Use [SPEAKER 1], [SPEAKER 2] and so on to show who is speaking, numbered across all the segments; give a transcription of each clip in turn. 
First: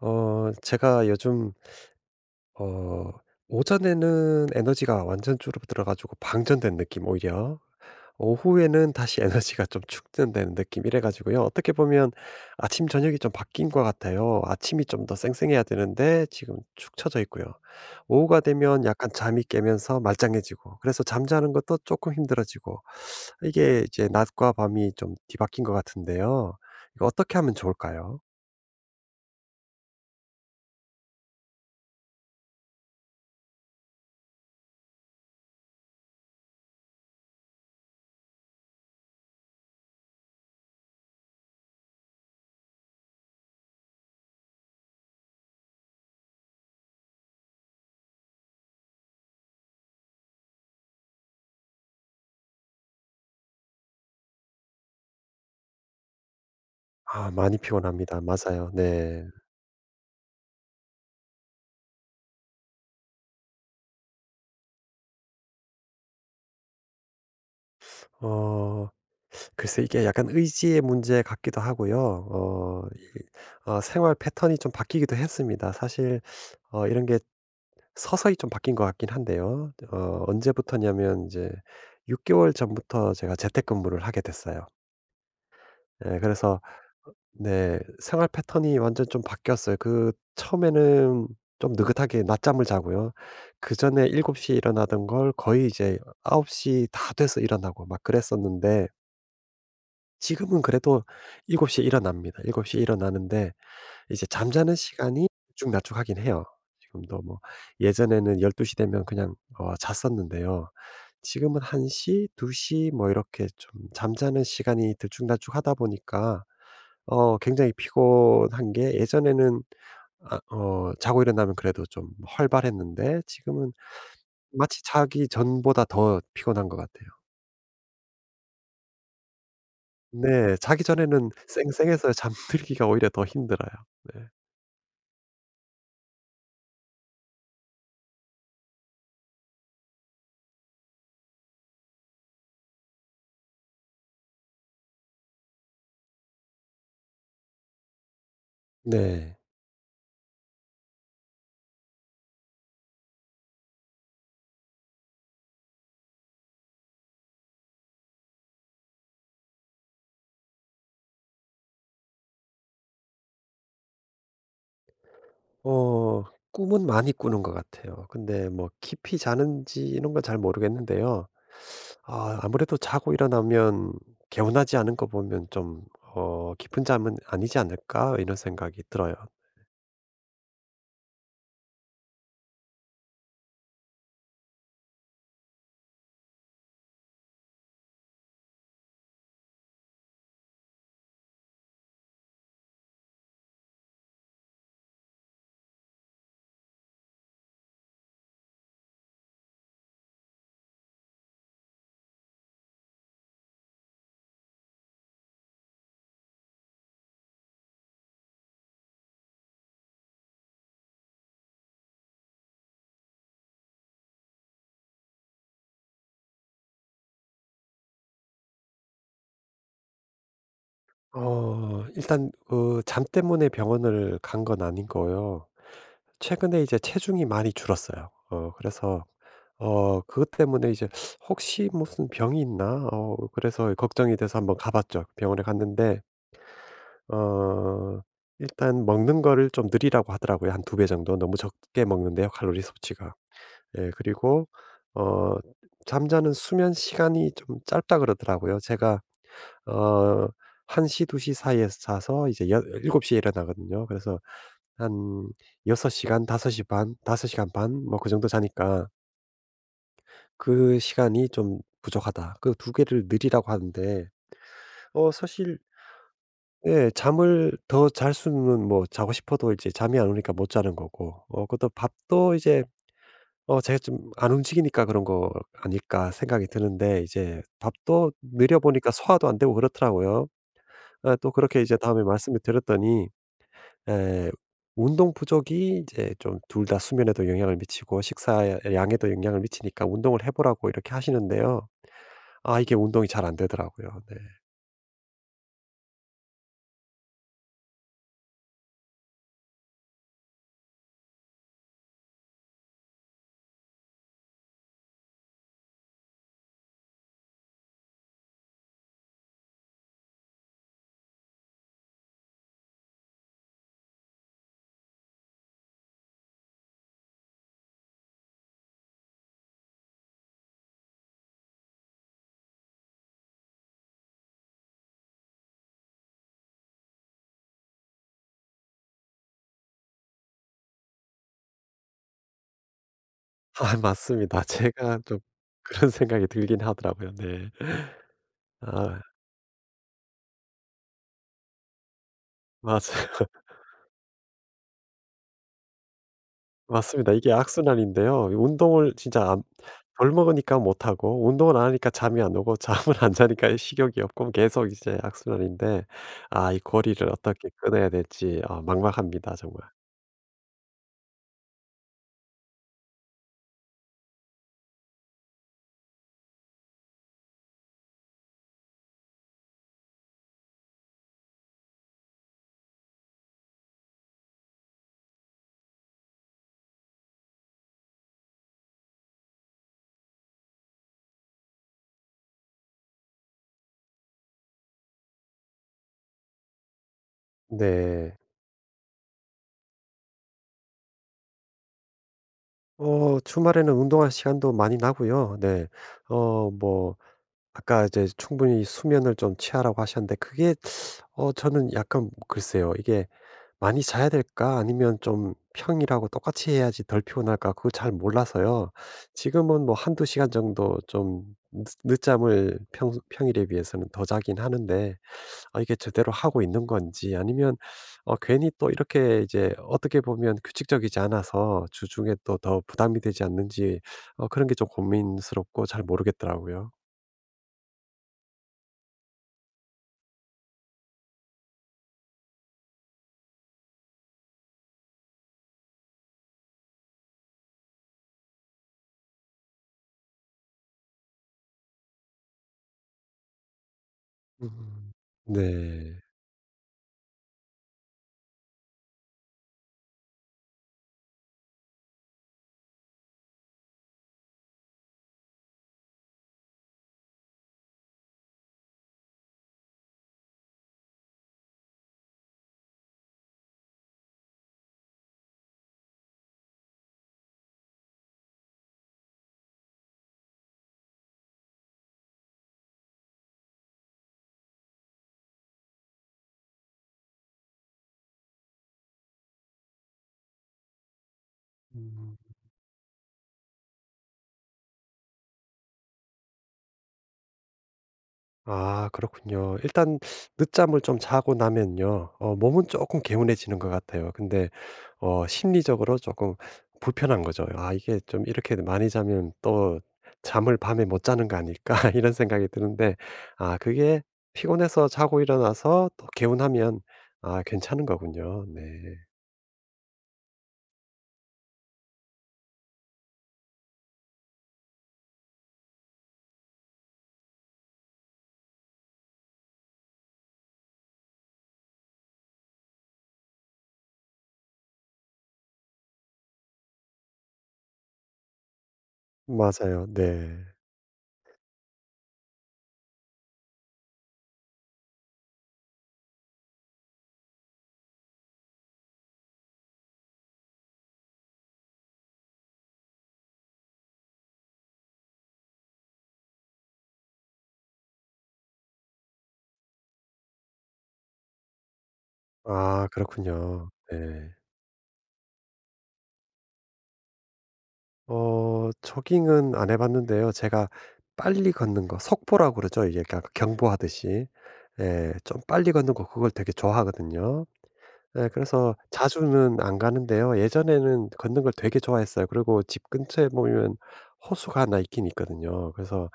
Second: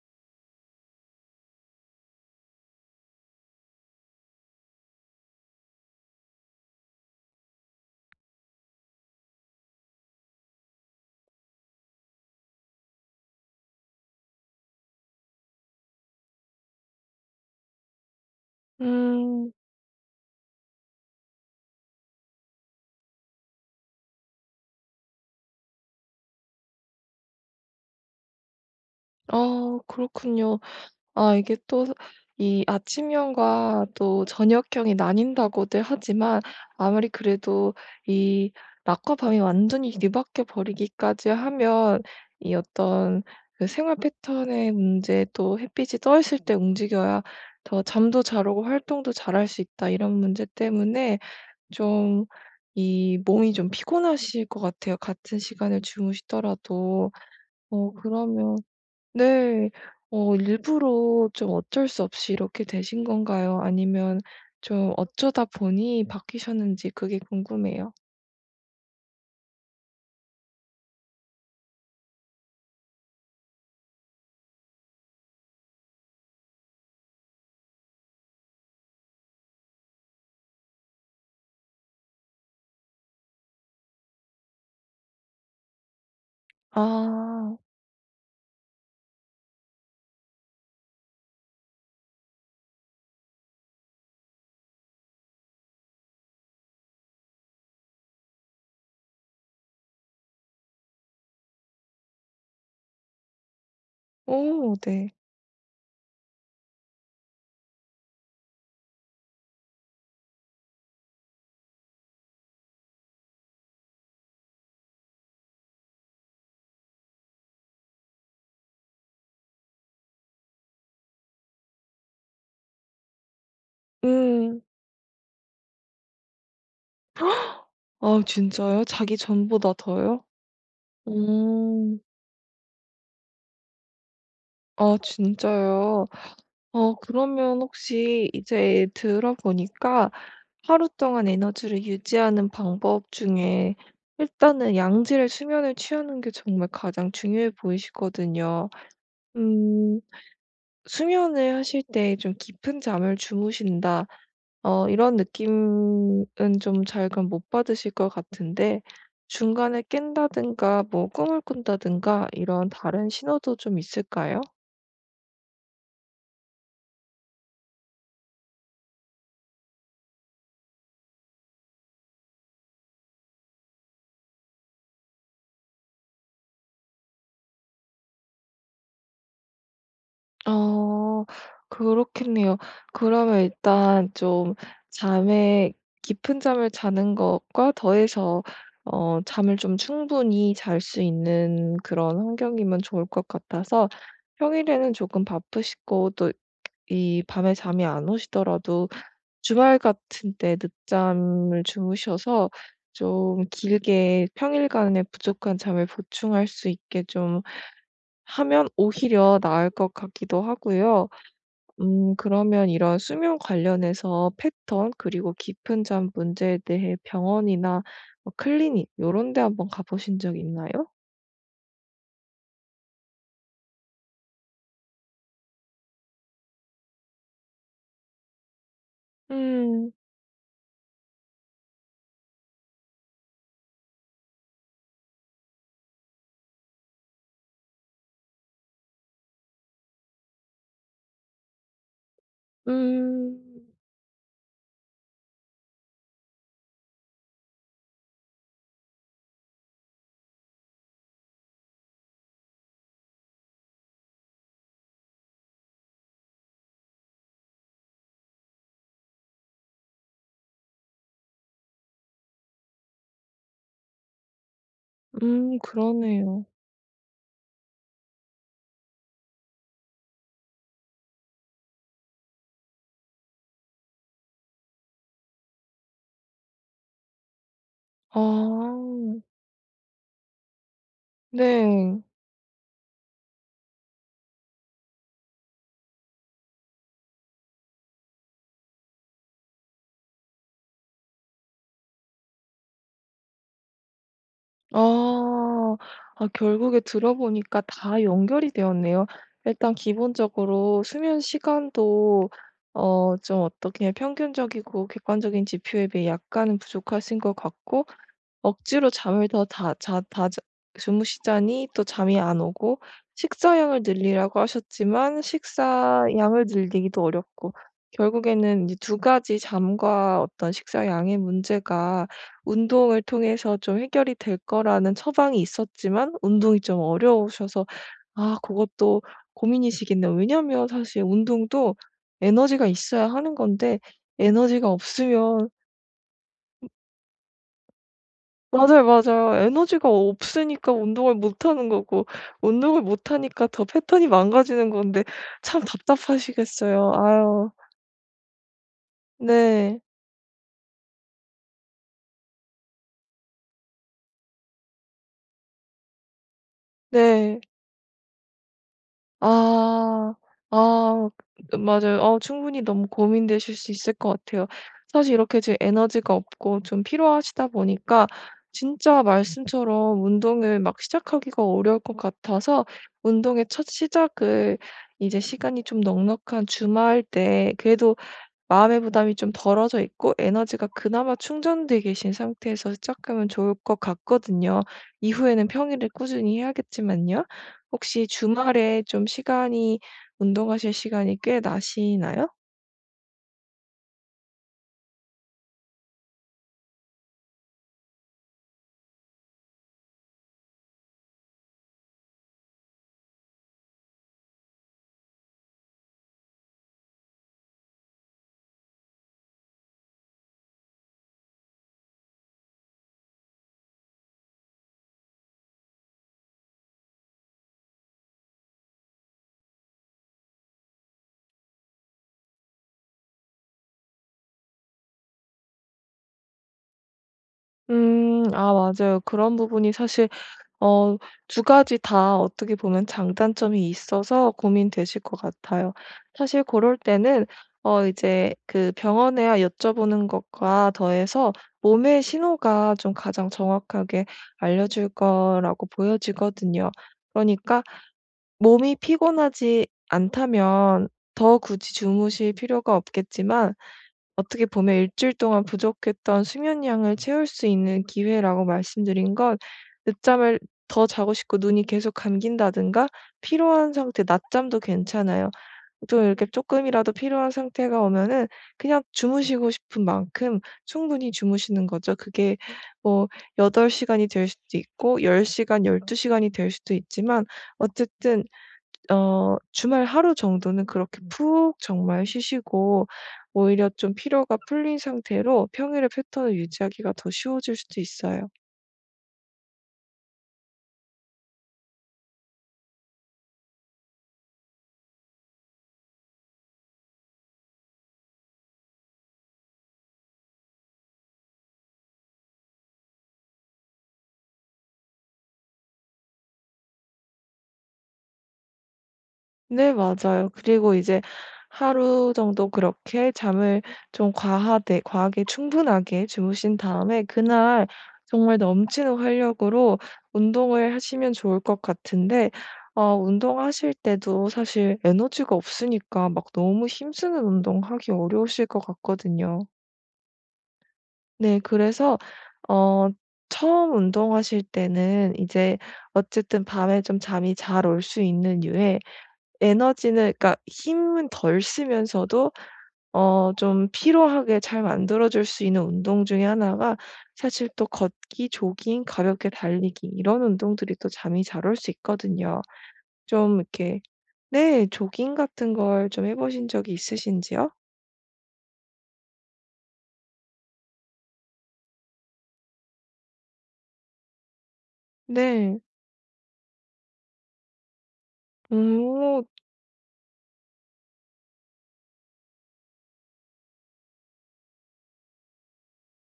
[SPEAKER 1] 제가 요즘 어 오전에는 에너지가 완전 줄어들어 가지고 방전된 느낌 오히려. 오후에는 다시 에너지가 좀 축전되는 느낌 이래 가지고요. 어떻게 보면 아침 저녁이 좀 바뀐 것 같아요. 아침이 좀 더 쌩쌩해야 되는데 지금 축 처져 있고요. 오후가 되면 약간 잠이
[SPEAKER 2] 음.
[SPEAKER 1] 깨면서 말짱해지고 그래서 잠자는 것도 조금 힘들어지고 이게 이제 낮과 밤이 좀 뒤바뀐 것 같은데요. 이거 어떻게 하면 좋을까요?
[SPEAKER 2] 아, 그렇군요. 아, 이게 또 이 아침형과 또 저녁형이 나뉜다고들 하지만 아무리 그래도 이 낮과 밤이 완전히 뒤바뀌어 버리기까지 하면 이 어떤 그 생활 패턴의 문제, 또 햇빛이 떠 있을 때 움직여야 더 잠도 잘 오고 활동도 잘할 수 있다 이런 문제 때문에 좀 이 몸이 좀 피곤하실 것 같아요, 같은 시간을 주무시더라도.
[SPEAKER 1] 아, 많이 피곤합니다.
[SPEAKER 2] 그러면
[SPEAKER 1] 맞아요. 네.
[SPEAKER 2] 네. 일부러 좀 어쩔 수 없이 이렇게 되신 건가요? 아니면 좀 어쩌다 보니 바뀌셨는지 그게 궁금해요.
[SPEAKER 1] 어. 글쎄 이게 약간 의지의 문제 같기도 하고요. 이 생활 패턴이 좀 바뀌기도 했습니다. 사실. 이런 게 서서히 좀 바뀐 것 같긴 한데요. 언제부터냐면 이제6 개월 전부터 제가 재택근무를 하게 됐어요. 예, 그래서
[SPEAKER 2] 아.
[SPEAKER 1] 네, 생활 패턴이 완전 좀 바뀌었어요. 그 처음에는 좀 느긋하게 낮잠을 자고요. 그전에 7곱시에 일어나던 걸 거의 이제 9홉시 다 돼서 일어나고 막 그랬었는데 지금은 그래도 7 시에 일어납니다. 7 시에 일어나는데 이제 잠자는
[SPEAKER 2] 오, 네.
[SPEAKER 1] 시간이 들쭉날쭉하긴 해요. 지금도 뭐 예전에는 12시 되면 그냥 잤었는데요. 지금은 1 시, 2시 뭐 이렇게 좀 잠자는 시간이 들쭉날쭉하다 보니까 굉장히 피곤한 게 예전에는 자고 일어나면 그래도 좀 활발했는데 지금은
[SPEAKER 2] 음.
[SPEAKER 1] 마치 자기 전보다 더 피곤한 것 같아요.
[SPEAKER 2] 아, 진짜요? 자기 전보다 더요?
[SPEAKER 1] 네. 자기 전에는
[SPEAKER 2] 음.
[SPEAKER 1] 쌩쌩해서 잠들기가 오히려 더 힘들어요. 네.
[SPEAKER 2] 아, 진짜요? 그러면 혹시 이제 들어보니까 하루 동안 에너지를 유지하는 방법 중에 일단은 양질의 수면을 취하는 게 정말 가장 중요해 보이시거든요.
[SPEAKER 1] 네.
[SPEAKER 2] 음. 수면을 하실 때 좀 깊은 잠을 주무신다. 이런 느낌은 좀 잘 그럼 못 받으실 것 같은데 중간에 깬다든가 뭐 꿈을 꾼다든가 이런 다른 신호도 좀 있을까요?
[SPEAKER 1] 어 꿈은 많이 꾸는 것 같아요. 근데 뭐 깊이 자는지 이런 건 잘 모르겠는데요. 아, 아무래도 자고 일어나면 개운하지 않은 거 보면 좀 '깊은 잠은 아니지 않을까?' 이런 생각이 들어요.
[SPEAKER 2] 어 그렇겠네요. 그러면 일단 좀 잠에 깊은 잠을 자는 것과 더해서 잠을 좀 충분히 잘 수 있는 그런 환경이면 좋을 것 같아서 평일에는 조금 바쁘시고 또 이 밤에 잠이 안 오시더라도 주말 같은 때 늦잠을 주무셔서 좀 길게 평일간의 부족한 잠을 보충할 수 있게 좀 하면 오히려 나을 것 같기도 하고요. 음, 그러면 이런 수면 관련해서 패턴 그리고 깊은 잠 문제에 대해 병원이나 뭐 클리닉 요런 데 한번 가 보신 적 있나요?
[SPEAKER 1] 일단 그 잠 때문에 병원을 간 건 아닌 거요. 최근에 이제 체중이 많이 줄었어요. 그래서
[SPEAKER 2] 음.
[SPEAKER 1] 그것 때문에 이제 '혹시 무슨 병이 있나?' 그래서 걱정이 돼서 한번 가 봤죠. 병원에 갔는데 어 일단 먹는 거를 좀 늘리라고 하더라고요. 한 두 배 정도. 너무 적게 먹는데요, 칼로리 섭취가.
[SPEAKER 2] 음.
[SPEAKER 1] 예, 그리고 어 잠자는 수면 시간이 좀 짧다 그러더라고요. 제가 어 1 시, 2시 사이에 자서 이제 여 7 시에 일어나거든요. 그래서 한 6 시간, 5시 반, 5 시간 반 뭐 그 정도 자니까 '그 시간이 좀 부족하다.' 그 두 개를 늘리라고 하는데
[SPEAKER 2] 음,
[SPEAKER 1] 사실.
[SPEAKER 2] 그러네요.
[SPEAKER 1] 예. 잠을 더 잘 수는 뭐 자고 싶어도 이제 잠이 안 오니까 못 자는 거고 그것도 밥도 이제 제가 좀 안 움직이니까 그런 거 아닐까 생각이 드는데 이제 밥도 느려 보니까
[SPEAKER 2] 아.
[SPEAKER 1] 소화도 안 되고 그렇더라고요. 아, 또 그렇게 이제 다음에
[SPEAKER 2] 네.
[SPEAKER 1] 말씀을 드렸더니 에 운동 부족이 이제 좀 둘 다 수면에도 영향을 미치고 식사 양에도 영향을 미치니까 운동을 해 보라고 이렇게 하시는데요. 아, 이게 운동이 잘 안 되더라고요. 네.
[SPEAKER 2] 아. 아, 결국에 들어보니까 다 연결이 되었네요. 일단 기본적으로 수면 시간도 좀 어떻게 평균적이고 객관적인 지표에 비해 약간은 부족하신 것 같고 억지로 잠을 더 다 자 다 자 주무시자니 또 잠이 안 오고 식사량을 늘리라고 하셨지만 식사량을 늘리기도 어렵고 결국에는 이제 두 가지 잠과 어떤 식사량의 문제가 운동을 통해서 좀 해결이 될 거라는 처방이 있었지만 운동이 좀 어려우셔서 아, 그것도 고민이시겠네요. 왜냐면 사실 운동도 에너지가 있어야 하는
[SPEAKER 1] 아,
[SPEAKER 2] 건데
[SPEAKER 1] 맞습니다.
[SPEAKER 2] 에너지가
[SPEAKER 1] 제가 좀
[SPEAKER 2] 없으면
[SPEAKER 1] 그런 생각이 들긴 하더라고요. 네.
[SPEAKER 2] 맞아요,
[SPEAKER 1] 아,
[SPEAKER 2] 맞아요. 에너지가 없으니까 운동을 못 하는 거고
[SPEAKER 1] 맞아요.
[SPEAKER 2] 운동을 못 하니까 더 패턴이 망가지는 건데 참 답답하시겠어요.
[SPEAKER 1] 맞습니다. 이게
[SPEAKER 2] 아유.
[SPEAKER 1] 악순환인데요. 이 운동을 진짜 안
[SPEAKER 2] 네.
[SPEAKER 1] 덜 먹으니까 못 하고 운동을 안 하니까 잠이 안 오고 잠을 안 자니까 식욕이 없고 계속 이제 악순환인데 아, 이 고리를
[SPEAKER 2] 네.
[SPEAKER 1] 어떻게 끊어야 될지 아, 막막합니다 정말.
[SPEAKER 2] 아. 아. 맞아요. 충분히 너무 고민되실 수 있을 것 같아요. 사실 이렇게 지금 에너지가 없고 좀 피로하시다 보니까 진짜 말씀처럼 운동을 막 시작하기가 어려울 것 같아서 운동의 첫 시작을 이제 시간이 좀 넉넉한 주말 때 그래도 마음의 부담이 좀 덜어져 있고 에너지가 그나마 충전돼 계신 상태에서 시작하면 좋을 것 같거든요. 이후에는 평일에 꾸준히 해야겠지만요. 혹시
[SPEAKER 1] 네.
[SPEAKER 2] 주말에 좀 시간이 운동하실 시간이 꽤 나시나요?
[SPEAKER 1] 주말에는 운동할 시간도 많이 나고요. 네. 뭐 아까 이제 충분히 수면을 좀 취하라고 하셨는데 그게 저는 약간 글쎄요. 이게 많이 자야 될까 아니면 좀 평일하고 똑같이 해야지 덜 피곤할까 그거 잘 몰라서요. 지금은 뭐 한두 시간 정도 좀 늦 늦잠을 평 평일에 비해서는 더 자긴 하는데 아, 이게 제대로 하고 있는 건지 아니면 괜히 또 이렇게 이제 어떻게 보면 규칙적이지 않아서 주중에 또 더 부담이 되지 않는지 그런 게 좀 고민스럽고 잘 모르겠더라고요.
[SPEAKER 2] 음. 아, 맞아요. 그런 부분이 사실 어 두 가지 다 어떻게 보면 장단점이 있어서 고민되실 것 같아요. 사실 그럴 때는 이제 그 병원에 여쭤보는 것과 더해서 몸의 신호가 좀 가장 정확하게 알려줄
[SPEAKER 1] 음.
[SPEAKER 2] 거라고
[SPEAKER 1] 네.
[SPEAKER 2] 보여지거든요. 그러니까 몸이 피곤하지 않다면 더 굳이 주무실 필요가 없겠지만 어떻게 보면 일주일 동안 부족했던 수면 양을 채울 수 있는 기회라고 말씀드린 건 늦잠을 더 자고 싶고 눈이 계속 감긴다든가 피로한 상태, 낮잠도 괜찮아요. 좀 이렇게 조금이라도 피로한 상태가 오면은 그냥 주무시고 싶은 만큼 충분히 주무시는 거죠. 그게 뭐 8시간 시간이 될 수도 있고 10시간 시간, 12시간 시간이 될 수도 있지만 어쨌든 주말 하루 정도는 그렇게 음, 푹 정말
[SPEAKER 1] 음.
[SPEAKER 2] 쉬시고 오히려 좀 피로가 풀린 상태로 평일의 패턴을 유지하기가 더 쉬워질 수도 있어요.
[SPEAKER 1] 아, 그렇군요. 일단 늦잠을 좀 자고 나면요. 몸은 조금 개운해지는 것 같아요. 근데 심리적으로 조금 불편한 거죠. '아, 이게 좀 이렇게 많이 자면 또 잠을 밤에 못 자는 거 아닐까?' 이런 생각이 드는데 아, 그게 피곤해서 자고 일어나서 또 개운하면 아, 괜찮은 거군요. 네.
[SPEAKER 2] 네, 맞아요. 그리고 이제 하루 정도 그렇게 잠을 좀 과하되 과하게 충분하게 주무신 다음에 그날 정말 넘치는 활력으로 운동을 하시면 좋을 것 같은데 운동하실 때도 사실 에너지가 없으니까 막 너무 힘쓰는 운동 하기 어려우실 것 같거든요.
[SPEAKER 1] 맞아요. 네.
[SPEAKER 2] 네. 그래서 어 처음 운동하실 때는 이제 어쨌든 밤에 좀 잠이 잘 올 수 있는 유에 에너지는, 그러니까 힘은 덜 쓰면서도 좀 피로하게 잘 만들어 줄 수 있는 운동 중에 하나가 사실 또 걷기, 조깅, 가볍게 달리기 이런 운동들이 또 잠이 잘 올 수 있거든요.
[SPEAKER 1] 아, 그렇군요.
[SPEAKER 2] 좀 이렇게
[SPEAKER 1] 네.
[SPEAKER 2] 네. 조깅 같은 걸 좀 해 보신 적이 있으신지요?
[SPEAKER 1] 조깅은 안 해 봤는데요. 제가 빨리 걷는 거 속보라고 그러죠. 이게 그러 경보하듯이. 예. 좀
[SPEAKER 2] 네.
[SPEAKER 1] 빨리 걷는 거 그걸 되게 좋아하거든요. 예, 그래서
[SPEAKER 2] 음.
[SPEAKER 1] 자주는 안 가는데요. 예전에는 걷는 걸 되게 좋아했어요. 그리고 집 근처에 보면 호수가 하나 있긴 있거든요. 그래서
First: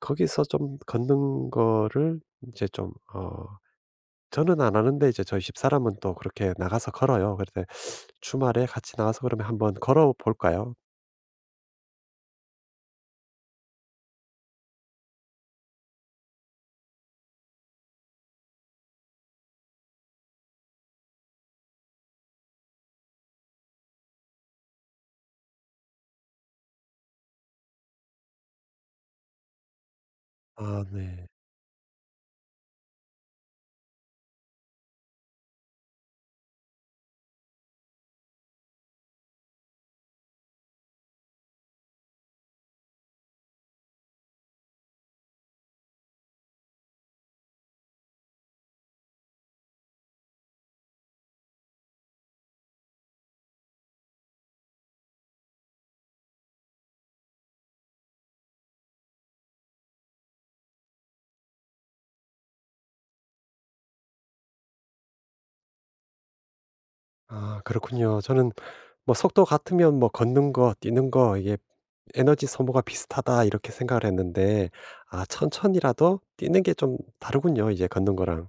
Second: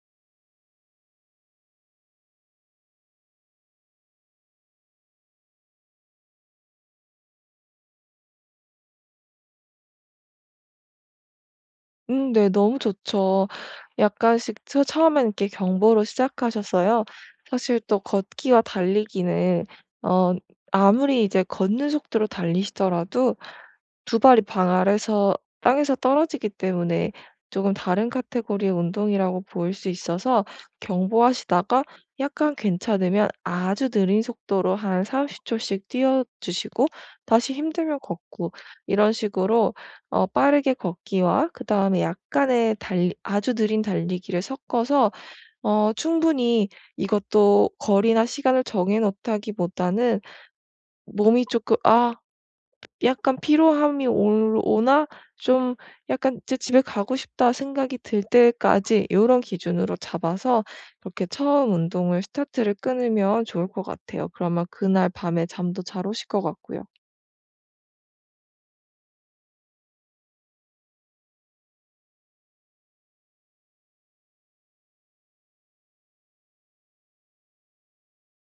[SPEAKER 1] 거기서 좀 걷는 거를 이제 좀 저는 안 하는데 이제 저희 집사람은 또 그렇게 나가서 걸어요. 그래서 주말에 같이 나가서 그러면 한번 걸어 볼까요?
[SPEAKER 2] 음, 네. 너무 좋죠. 약간씩 처 처음엔 이렇게 경보로 시작하셔서요. 사실 또 걷기와 달리기는 어 아무리 이제 걷는 속도로 달리시더라도 두 발이 방 아래서 땅에서 떨어지기 때문에 조금 다른 카테고리의 운동이라고 보일 수 있어서
[SPEAKER 1] 아, 네.
[SPEAKER 2] 경보하시다가 약간 괜찮으면 아주 느린 속도로 한 30초 초씩 뛰어 주시고 다시 힘들면 걷고 이런 식으로 빠르게 걷기와 그다음에 약간의 달리 아주 느린 달리기를 섞어서 충분히 이것도 거리나 시간을 정해 놓다기보다는 몸이 조금 '아 약간 피로함이 올 오나 좀 약간 이제 집에 가고 싶다.' 생각이 들 때까지 이런 기준으로 잡아서 그렇게 처음 운동을 스타트를 끊으면 좋을 것 같아요. 그러면 그날 밤에 잠도 잘 오실 것 같고요.
[SPEAKER 1] 아, 그렇군요. 저는 뭐 속도 같으면 뭐 걷는 거 뛰는 거 이게 '에너지 소모가 비슷하다.' 이렇게 생각을 했는데 아, 천천히라도 뛰는 게 좀 다르군요, 이제 걷는 거랑.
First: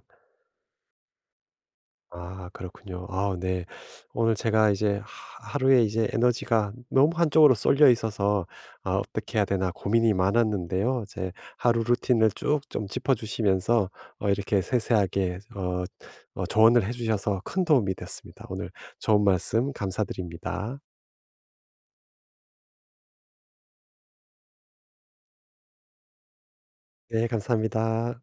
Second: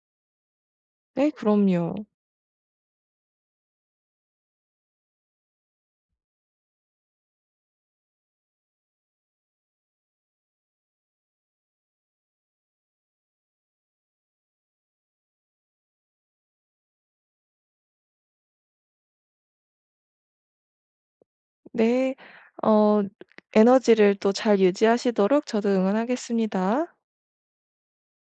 [SPEAKER 2] 네, 그럼요.
[SPEAKER 1] 아, 그렇군요. 아, 네. 오늘 제가 이제 하 하루에 이제 에너지가 너무 한쪽으로 쏠려 있어서 '아, 어떻게 해야 되나.' 고민이 많았는데요. 제 하루 루틴을 쭉 좀 짚어 주시면서 이렇게 세세하게 조언을 해 주셔서 큰 도움이 됐습니다. 오늘 좋은 말씀 감사드립니다.
[SPEAKER 2] 네. 어, 에너지를 또 잘 유지하시도록 저도 응원하겠습니다.
[SPEAKER 1] 네, 감사합니다.